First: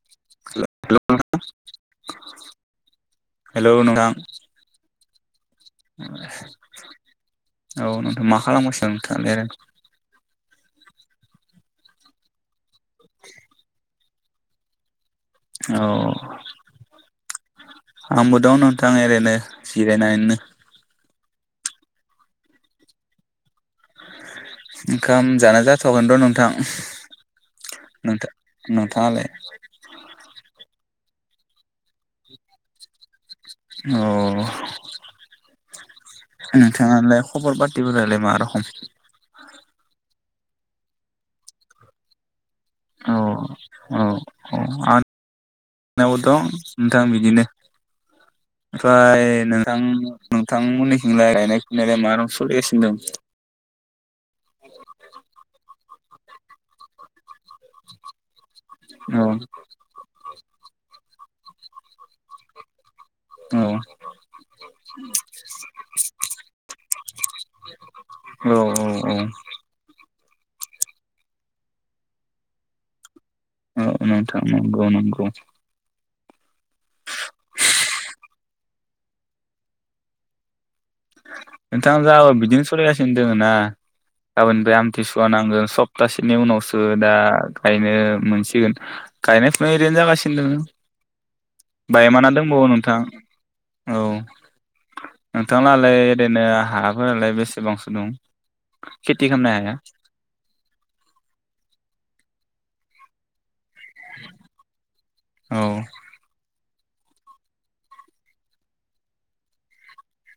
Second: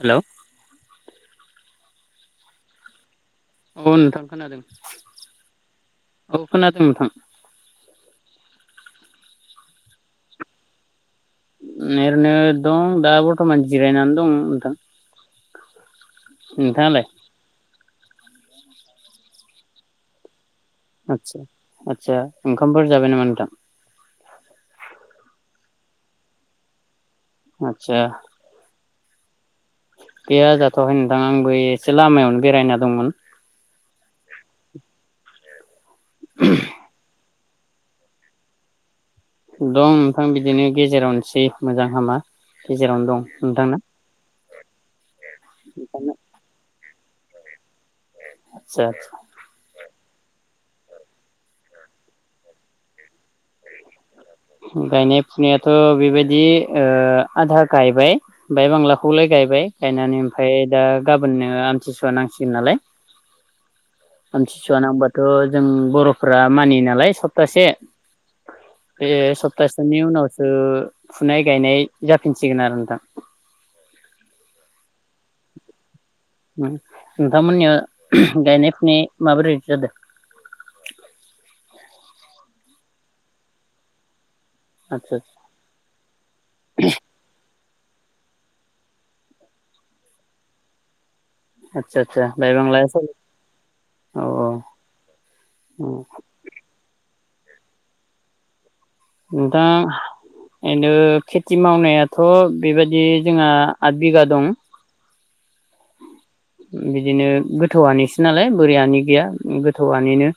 Hello. Hello [unintelligible] औ नोंथां खोनादों औ खोनादोंं नोंथां औ नोंथां मा खालामगासिनो नोंथाङालाय रांखो नेएरनो दं दा बर्थमान जिरायनानै दं नोंथां औ नोंथाङालाय आंबो दं न थां एरैनो जिरायनानैनो आदसा आतसा ओंखामफोर जाबाय नामा नोंथां? ओंखाम जाना जाथगोन र नोंथां आतसा नोंथां नोंथाङालाय गैया जाथवाखैनो थां आंबो एसे लामायावनो बेरायना दंमोन औ नोंथाङालाय खबर पातिफोरालाय मा रखम? दं नोंथां बिदिनो गेजेरावनोसै मोजां हामा गेजेरावनो औ दं नोंथांना औ औ आं दं नोंथां बिदिनो आदसा आदसा फ्राय नोथां नोंथां मोननिखिंलाय गायनाय फुनायालाय मा रं सलिगासिनो दं गायनाय फुनायाथ बैबायदि ओ आधा गायबाय बाय औ बांलाखौलाय गायबाय गायनानै ओमफाय दा गाब बोननो आमथिसुवा नांसिगोन नालाय आमथिसुवा नांबाथ' जों बर'फ्रा मानियो नालाय सप्तासे औ बे औ सप्ताहसे नि उनाव ओ फुनाय गायनाय जाफिनसिगोन आरो नोंथां बुं नों-नोंथांमोननियाव गायनाय फुनाय माबोरै जादों? नोंथां जा बिदिनो सलायगासिनो दोङो ना गाबोननिफ्राय आदसा आमथिसुवा नांगोन सप्तासेनि उनावसो दा गायनो मोनसिगोन गायनाय फुनाय ओरैनो जागासिनो दोङो आदसा आदसा बायमाना दंबावो बायबांला नोंथां सोलि औ नोंथां ला फाइ ओरैनो हाफोरालाय बे बेसेबांसो दं? खेथि खालामनो हाया नोंथां [unintelligible] खेथि मावनायाथ' बेबायदि जोंहा आदबिगा दं। औ। बिदिनो गोथौहानिसो नालाय बोरि हानि गैया गोथौहानिनो।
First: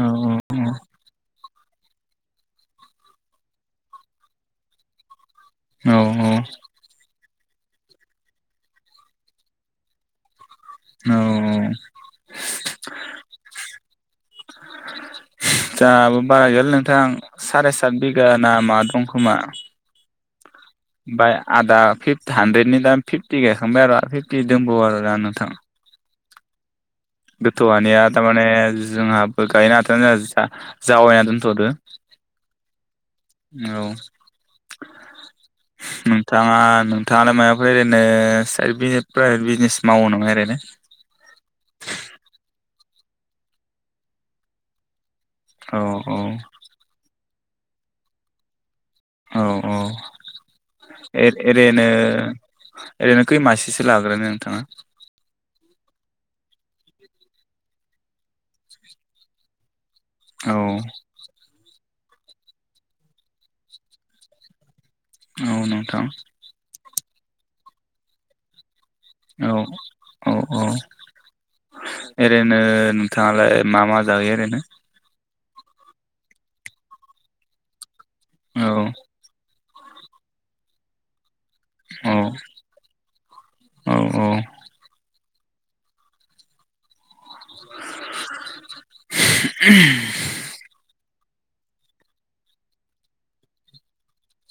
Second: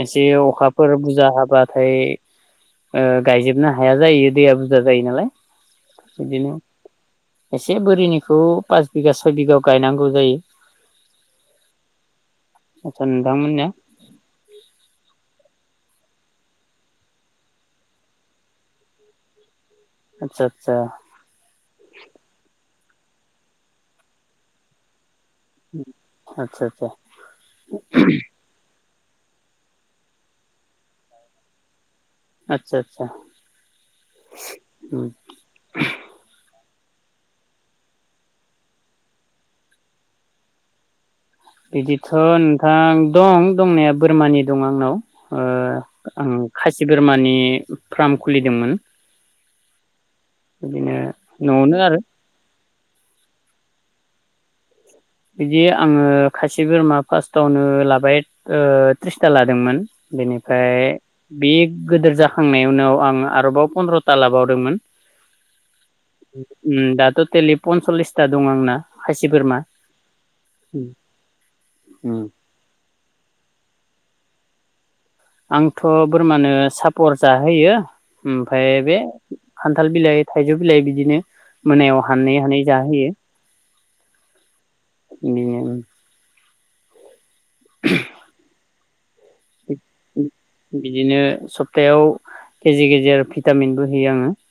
औ एसे अखाफोर बुरजा हाबा थाम ओ गायजोबनो हाया जायो दैया बुरजा जायो नालाय। औ औ। बिदिनो एसे बोरिनिखौ पास बिगा सय बिगा गायनांगौ जायो। औ [unintelligible] आदसा नोंथांमोननिया जाहाबो बारा गैया नोंथां साराय सात बिगा नामा दं खोमा। आतसा। बाय आदा फिफ्थ हान्ड्रेडनि दा फिफटि गायखांबाय आरो फिफटि दोंबावो आरो दा नों उम। आतसा आतसा। गोथौ हानिया थारमाने जोंहाबो गायनो हाथ'नाय जाया जावायना दोनथ'दों। आतसा आत औ नोंथाङा नोंथाङालाय मायबाफोर ओरैनो साइड बि प्राइभेट बिजनेस मावो नामा ओरैनो? बिदिथ' नोंथां दं दंनाया बोरमानि दं आंनाव। ओ औ आं खासि बोरमानि फ्राम खुलिदोंमोन । औ औ एर न'आवनो एरैनो आरो एरैनो खै मासेसो लाग्रोनो नोंथाङा? बिदि आङो खासि बोरमा फार्स्टावनो लाबाय ओ थ्रिसथा लादोंमोन। औ बेनिफ्राय बि गोदोर जाखांनायावनो आं आरोबाव पन्द्रथा लाबावदोंमोन। औ नोथां। दा टटेलि पनस'लिसथा दं आंना। खासि औ बोरमा। औ औ उम ओरैनो नोंथाङालाय मा? मा जाहोयो ओरैनो? आंथ' बोरमानो सापर जाहोयो। ओमफाय औ बे खान्थाल बिलाइ, थाइजौ बिलाइ बिदिनो । मोनायाव औ हानै-हानै जाहोयो । औ औ बिनि उनावनो बिदिनो सप्तायाव गेजेर गेजेर भिटामिनबो होयो आङो ।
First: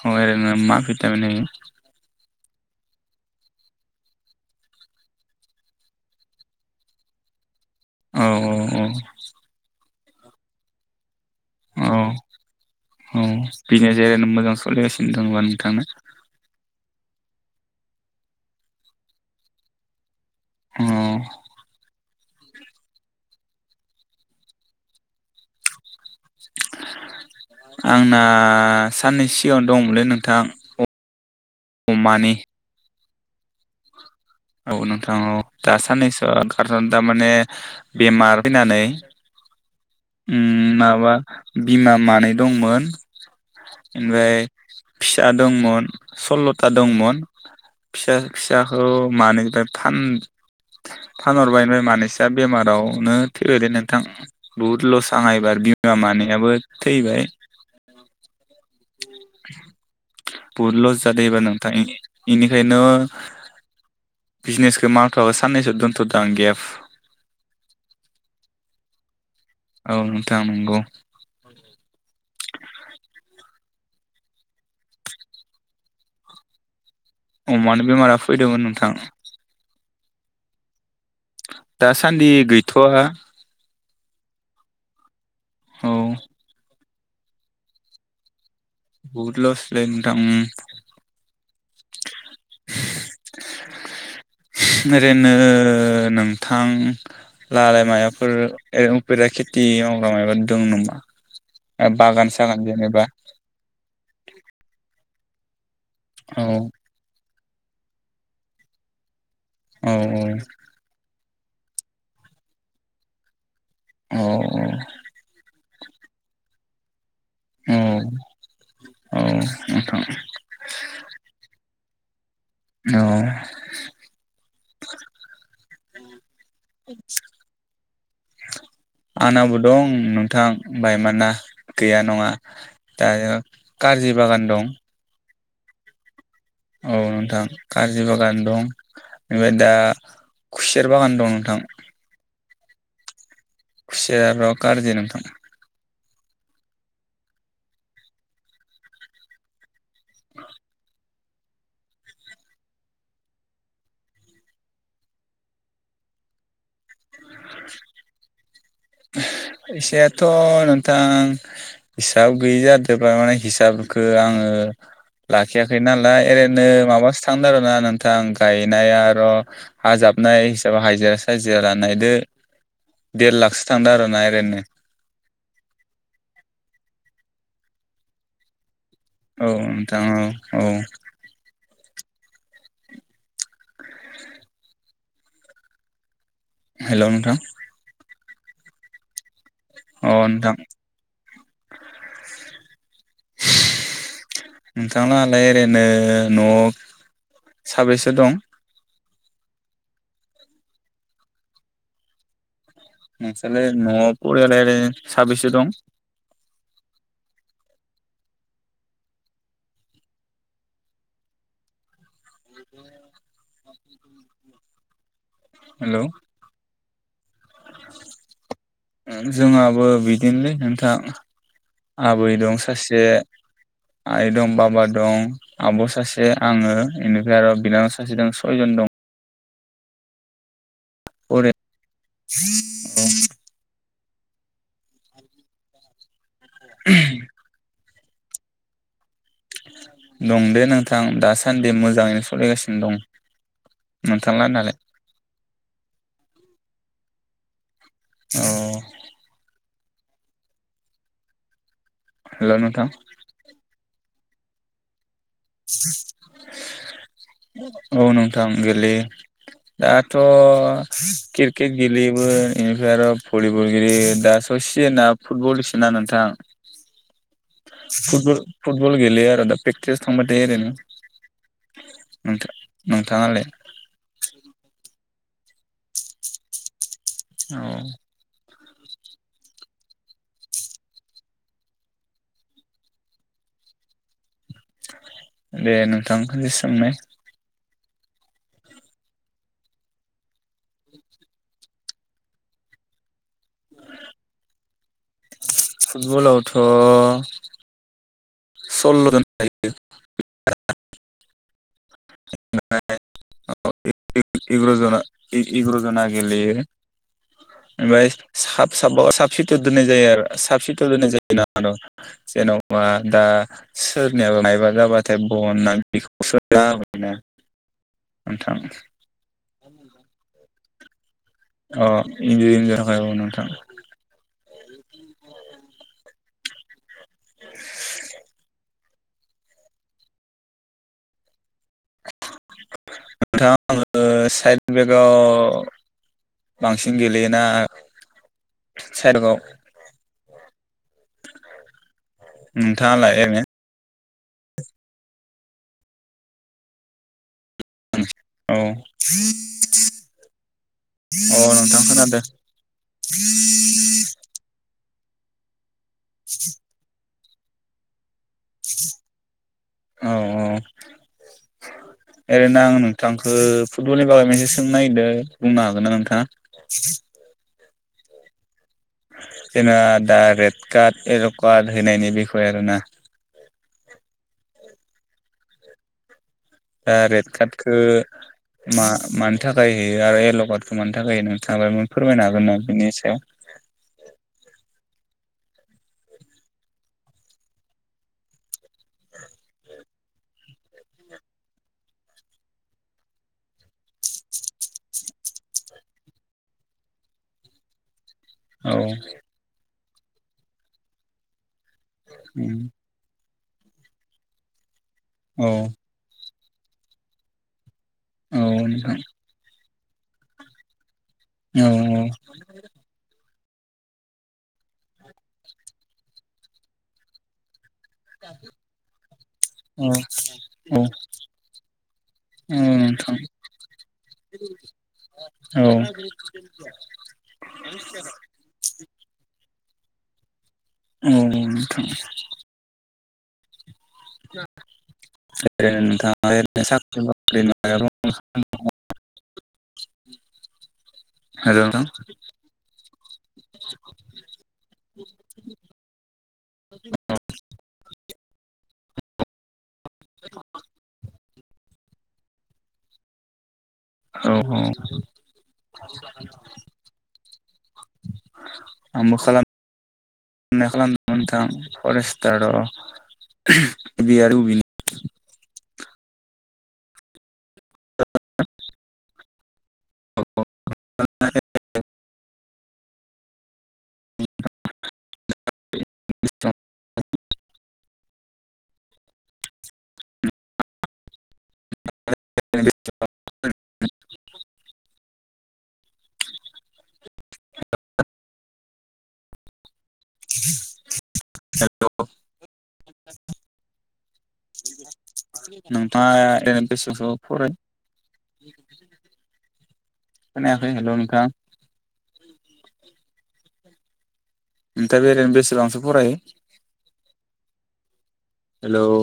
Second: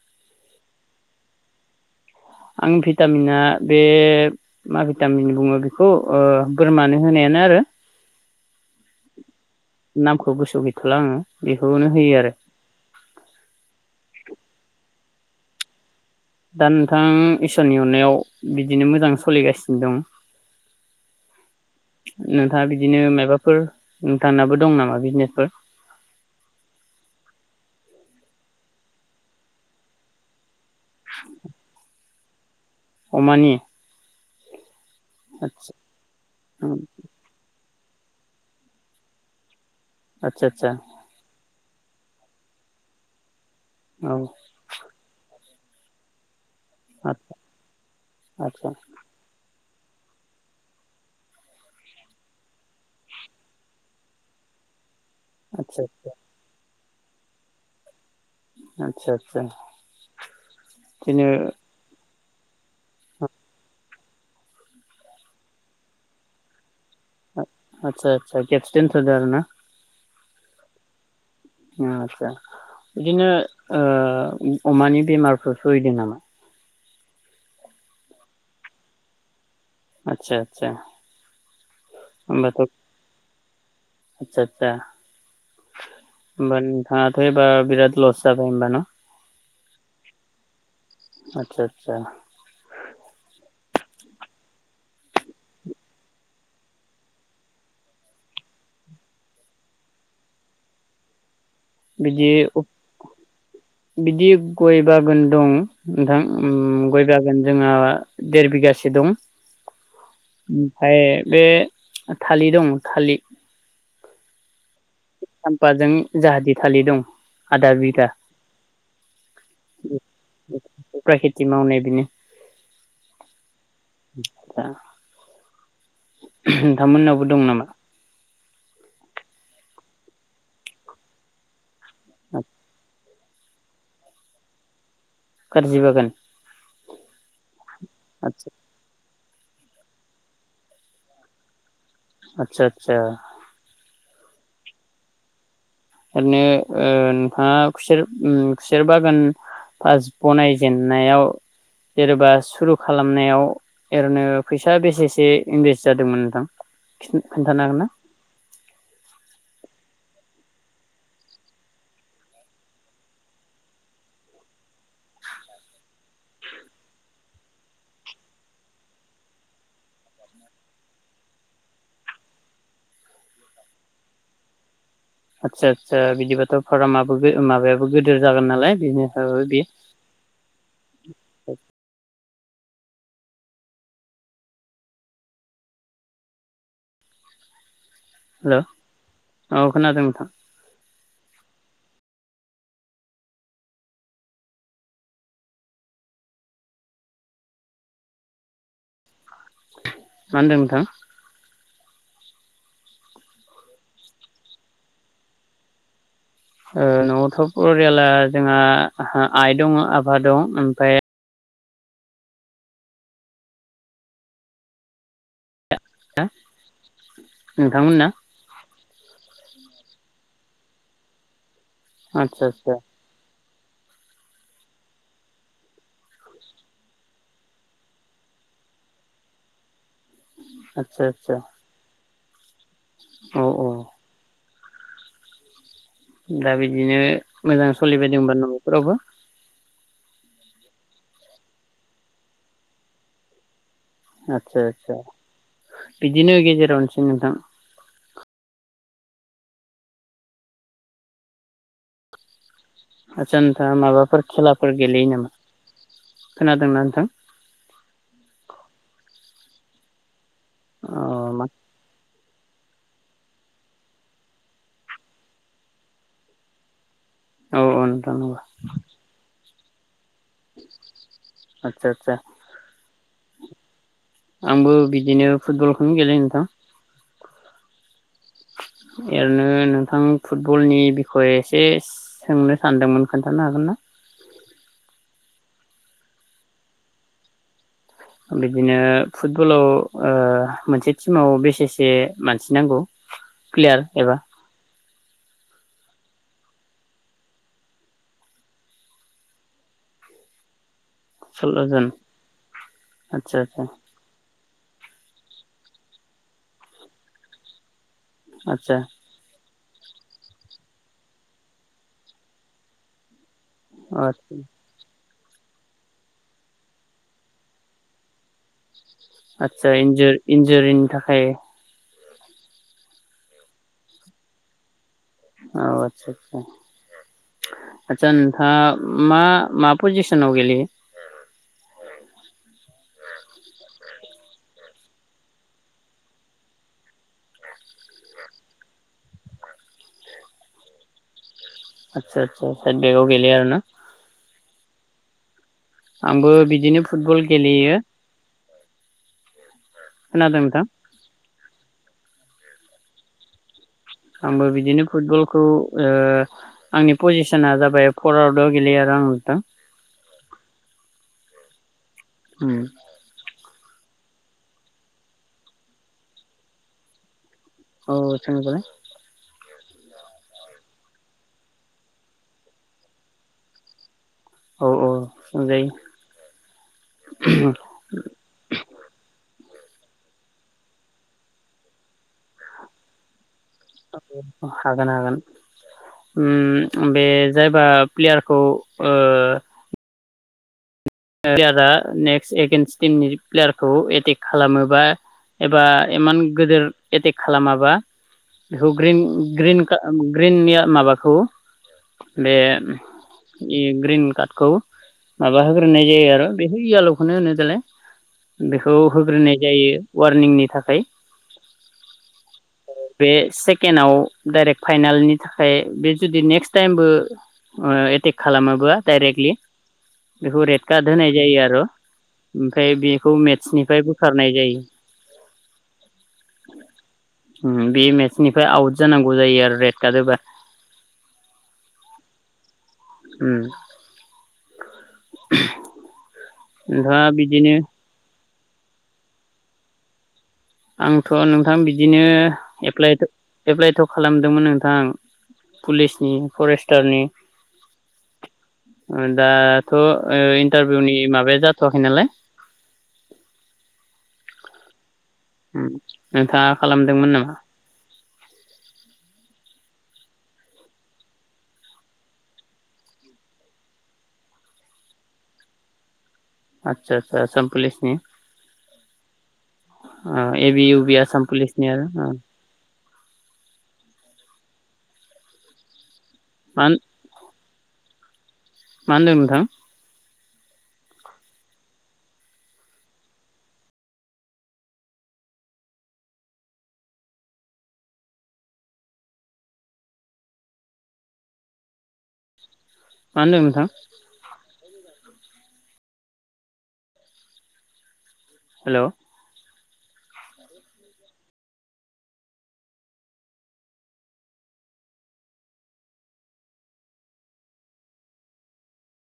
ओमफ्राय ओरैनो मा भिटामिन होयो? आं भिटामिना, बे मा भिटामिन बुङो बेखौ? बोरमानो होनायानो आरो । औ औ औ नामखौ गोसोआव गैथ'ला आङो । औ, औ बिनो जेनो मोजां सोलिगासिनो । खिनथानोबा नोंथांनो [unintelligible] दा नोंथां ईसोरनि अननायाव बिदिनो मोजां सोलिगासिनो दं । अह! नोंथाङा बिदिनो माबाफोर नोंथांनाबो दं नामा बिजनेसफोर? आंना साननै सिगाङाव दंमोनलै नोंथां । [inaudible] मानि अमानि? औ नों नोंथां औ आदसा दा सानैसो उम खारन दा माने बेमार फैनानै आदसा आदसा उम माबा बिमा मानै दंमोन । औ ओमफ्राय फिसा द दंमोन स'ल्ल था दंमोन आदसा फिसा-फिसाखौ इनिफ्राय फान-फानहरबाय ओमफाय मानैसोआ बेमारावनो थैबायलै नोंथां बहुत लस। आंहा एबार आदसा बिमा मानायाबो थैबाय। आदसा आदसा बहुत लस जादो बिदिनो एबार नोंथां इनो खायनो बिजनेसखौ मावथवाबा साननैसो दोन्थदां गेफ आदसा आदसा गेफ्स दोन्थदो आरो ना? उम नोंथां नोंगौ। उम आदसा बिदिनो ओ अमानि बेमारफोर फैदों नामा? अमानो बेमारा फैदोंमोन नोंथां। आतसा आतसा। दासान्दि गैथआ। आतसा आतसा। औ। हाथाइबा बिराद लस जा बहुत लसालै नोंथां उम। [unintelligible] ओरैनो नोंथां लालाय मायाफोर ओ उफेरा खेथि मावग्रा माबा दों नामा बागान बिदि सागान जेनेबा बिदि गय बागोन दं। नोंथां औ उम गय बा जागोन जोंहा देर बिघासे दं। औ औ। ओमफ्राय बे थालि दं थालि। अह। सामफाजों जाहादि थालि दं। आदा औ बिघा औ नोंथां उफ्रा खेथि मावनाय बेनो। औ [unintelligible] नोंथांमोननावबो दं नामा आंनाबो दं नोंथां बायमाना। गैया नङा। दायो कारजि बागान दं। खारजि बागान। औ नोंथां। खार्जि बागान आदसा दं। ओमफ्राय दा खुसेर बागान दं नोंथां आतसा आतसा खुसेर गाज्रि नोंथां ओरैनो ओ नोंथाङा खुसेर उम खुसेर बागान पास बनायजेननायाव जेनेबा सुरु खालामनायाव ओरैनो फैसा बेसेसे इनभेस्ट जादोंमोन नोंथां खिन्थ खिन्थानो हागोना फैसायाथ नोंथां हिसाब गैयि जादोब माने हिसाबखौ आङो लाखियाखै नालाय ओरैनो माबासो थांदों आरोना नोंथां गायनाय आर हाजाबनाय हिसाब हाजिरा साजिरा नायदो देर लाखसो थांदों आरोना एरैनो आदसा आदसा बिदिबाथ फारामाबो माबायाबो गिदिर जागोन नालाय बिजनेसाबो औ बे नोंथां औ औ हेलौ नोंथां हेलौ औ खोनादों नोंथां नोंथांलाहालाय ओरैनो न साबैसे दं मा होनदों नोंथां नोंसोरलाय नआव फरियालाय साबससो दं? ओ नआवथ फरियाला जोंहा आइ दङ आफा दं ओमफ्राय [unintelligible] हेलौ नोंथांमोनना जोंहाबो बिदिनोलै नोंथां आबै आदसा दं आदसा सासे आइ दं बाबा दं आब सासे आङो इनिफ्राय आरो बिनानाव सासे दं सयजन दं आच्छा आच्छा ओरै [unintelligible] दा बिदिनो मोजां सलिबायदोंबा नफोरावबो दं दे नोंथां दासान्दि मोजाङैनो सलिगासिनो दं नोंथां आच्छा लाहानालाय आच्छा बिदिनो गेजेरावनोसै ओइ नोंथां औ हेलौ नों आच्छा नोंथांङा माबाफोर खेलाफोर गेलेयो नामा? खोनादोंना नोंथां औ नोंथां गेलेयो दा थ अ मा किरकेट गेलयो [unintelligible] इनिफ्राय आरो भलिबलगेलेयो दा स सिजोना फुटबलसोना नोंथां औ औ नोंथां औ फुटबल फुटबल गेलेआ आरो दा। [unintelligible] थांबाय थायो आरो नों आदसा आदसा नोंथा नोंथाङालाय? आंबो बि बिदिनो फुटबल खौनो गेलेयो नोंथां। औ। एरैनो नोंथां फुटबलनि बिखय एसे स सोंनो सानदोंमोन खोन्थानो हागोन ना? दे नोंथां सोंनाय। बिदिनो फुटबलाव ओ मोनसे टिमाव बेसे से मानसि नांगौ प्लेयार एबा फुटबलावथ' सल्ल'जन थायो। सल्ल' जन आच्छा आच्छा एग्र' जना एग्र' जना गेलेयो। ओमफ्राय साफ आतसा साफ साब सिटि दोननाय जायो आरो साब सि दोननाय जायो [unintelligible] जेन'बा दा आतसा सोरनियाबा मायबा जाबा [unintelligible] [unintelligible] नोंथां। आतसा इनज इनजरिं। थाखाय अ इन्जयनिरिं थाखाय अ नोंथां। औ आतसा सा आतसा नोंथाङा मा मा पजिसनाव गेलेयो? लोगोआव बांसिन गेलेयो ना साइद [unintelligible] आतसा आतसा साइद बेगाव नोंथाङालाय गेलेयो आरो ओरैनो ना? आंबो बिदिनो फुटबल गेलेयो। ओ खोनादों नोंथां अ नोंथां खोनादो। [inaudible] आंबो बिदिनो फुटबलखौ ओ आंनि पजि सना जाबाय फरवार्दाव गेलेयो आरो आं नोंथां। औ औ। उम ओरैनो आं नोंथांखो फुटबलनि बागैसो सोंनो नायगिरदो बुंनो हागोन ना नोंथाङा? औ [unintelligible] जेनेबा दा रेड कार्ड एल‌ कार्ड होनायनि बिखय आरोना औ औ सोंजायो। दा रेड कार्डखो मा मान नि थाखाय होयो आरो एल'कार्डखौ मानि थाखाय होयो नोंथाङा बाहाय फोरमायनो हागोन नामा बेनि सायाव? हागोन हागोन उम बे जायबा प्लेयारखौ ओ प्लेयारा नेक्स्ट एगेन्स्ट टिमनि प्लेयारखौ एटेक खालामोबा एबा इमान गोदोर एटेक खालामाबा बेखौ औ ग्रिन ग्रिन ग्रिननिया माबाखौ बे इ ग्रिन कार्डखौ औ यो आरो बेखो इयाल'खोनो होनो देलाय औ बेखौ नोंथां होग्रोनाय जायो । वारनिंनि थाखाय औ औ । सेकेण्ड आव डाइरेक्ट फाइनालनि थाखाय बे जुदि नेक्सट तायेम बो ओ एटेक खालामाबा डाइरेक्टलि बेखौ रेड औ कार्ड होनाय जायो आरो औ ओमफ्राय बेखौ नोंथां मेटसनिफ्राय बोखारनाय जायो। औ उम बे मेटसनिफ्राय आउट जानांगौ जायो आरो रेड गारोबा औ नोंथां । उम । [unintelligible] नोंथां [unintelligible] ओरैनो साख्रि नोंथाङा बाख्रि बिदिनो उम [unintelligible] आंथ नोंथां बिदिनो एप्लाइथ एप्लाइथ खालामदोंमोन नोंथां पुलिसनि फरेस्टारनि ओ दा थ इन्टारभिउनि माबाया जाथ थ आखै नालाय औ औ । उम नोंथाङा खालामदोंमोन नामा? [unintelligible] खालामदोंमोन नोंथां फरेस्टार ए बि आरो इउ बि नि । आच्छा आच्छा आसाम पुलिजनि अ ए बि इउ बि आसाम पुलिसनि आरो ओ । [unintelligible] मान मा होनदों नोंथां? [unintelligible] हेल मा होनदों नोंथां? नोंथाङा ओरैनो बेसेसो फराय हेल खोनायाखै हेल नोंथां । ओमफाय बेरायनो बेसेबांसो फरायो? हेल'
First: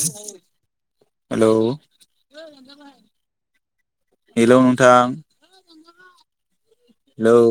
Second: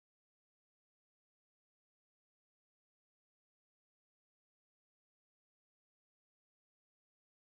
हेल' हेल' नोंथां हेल'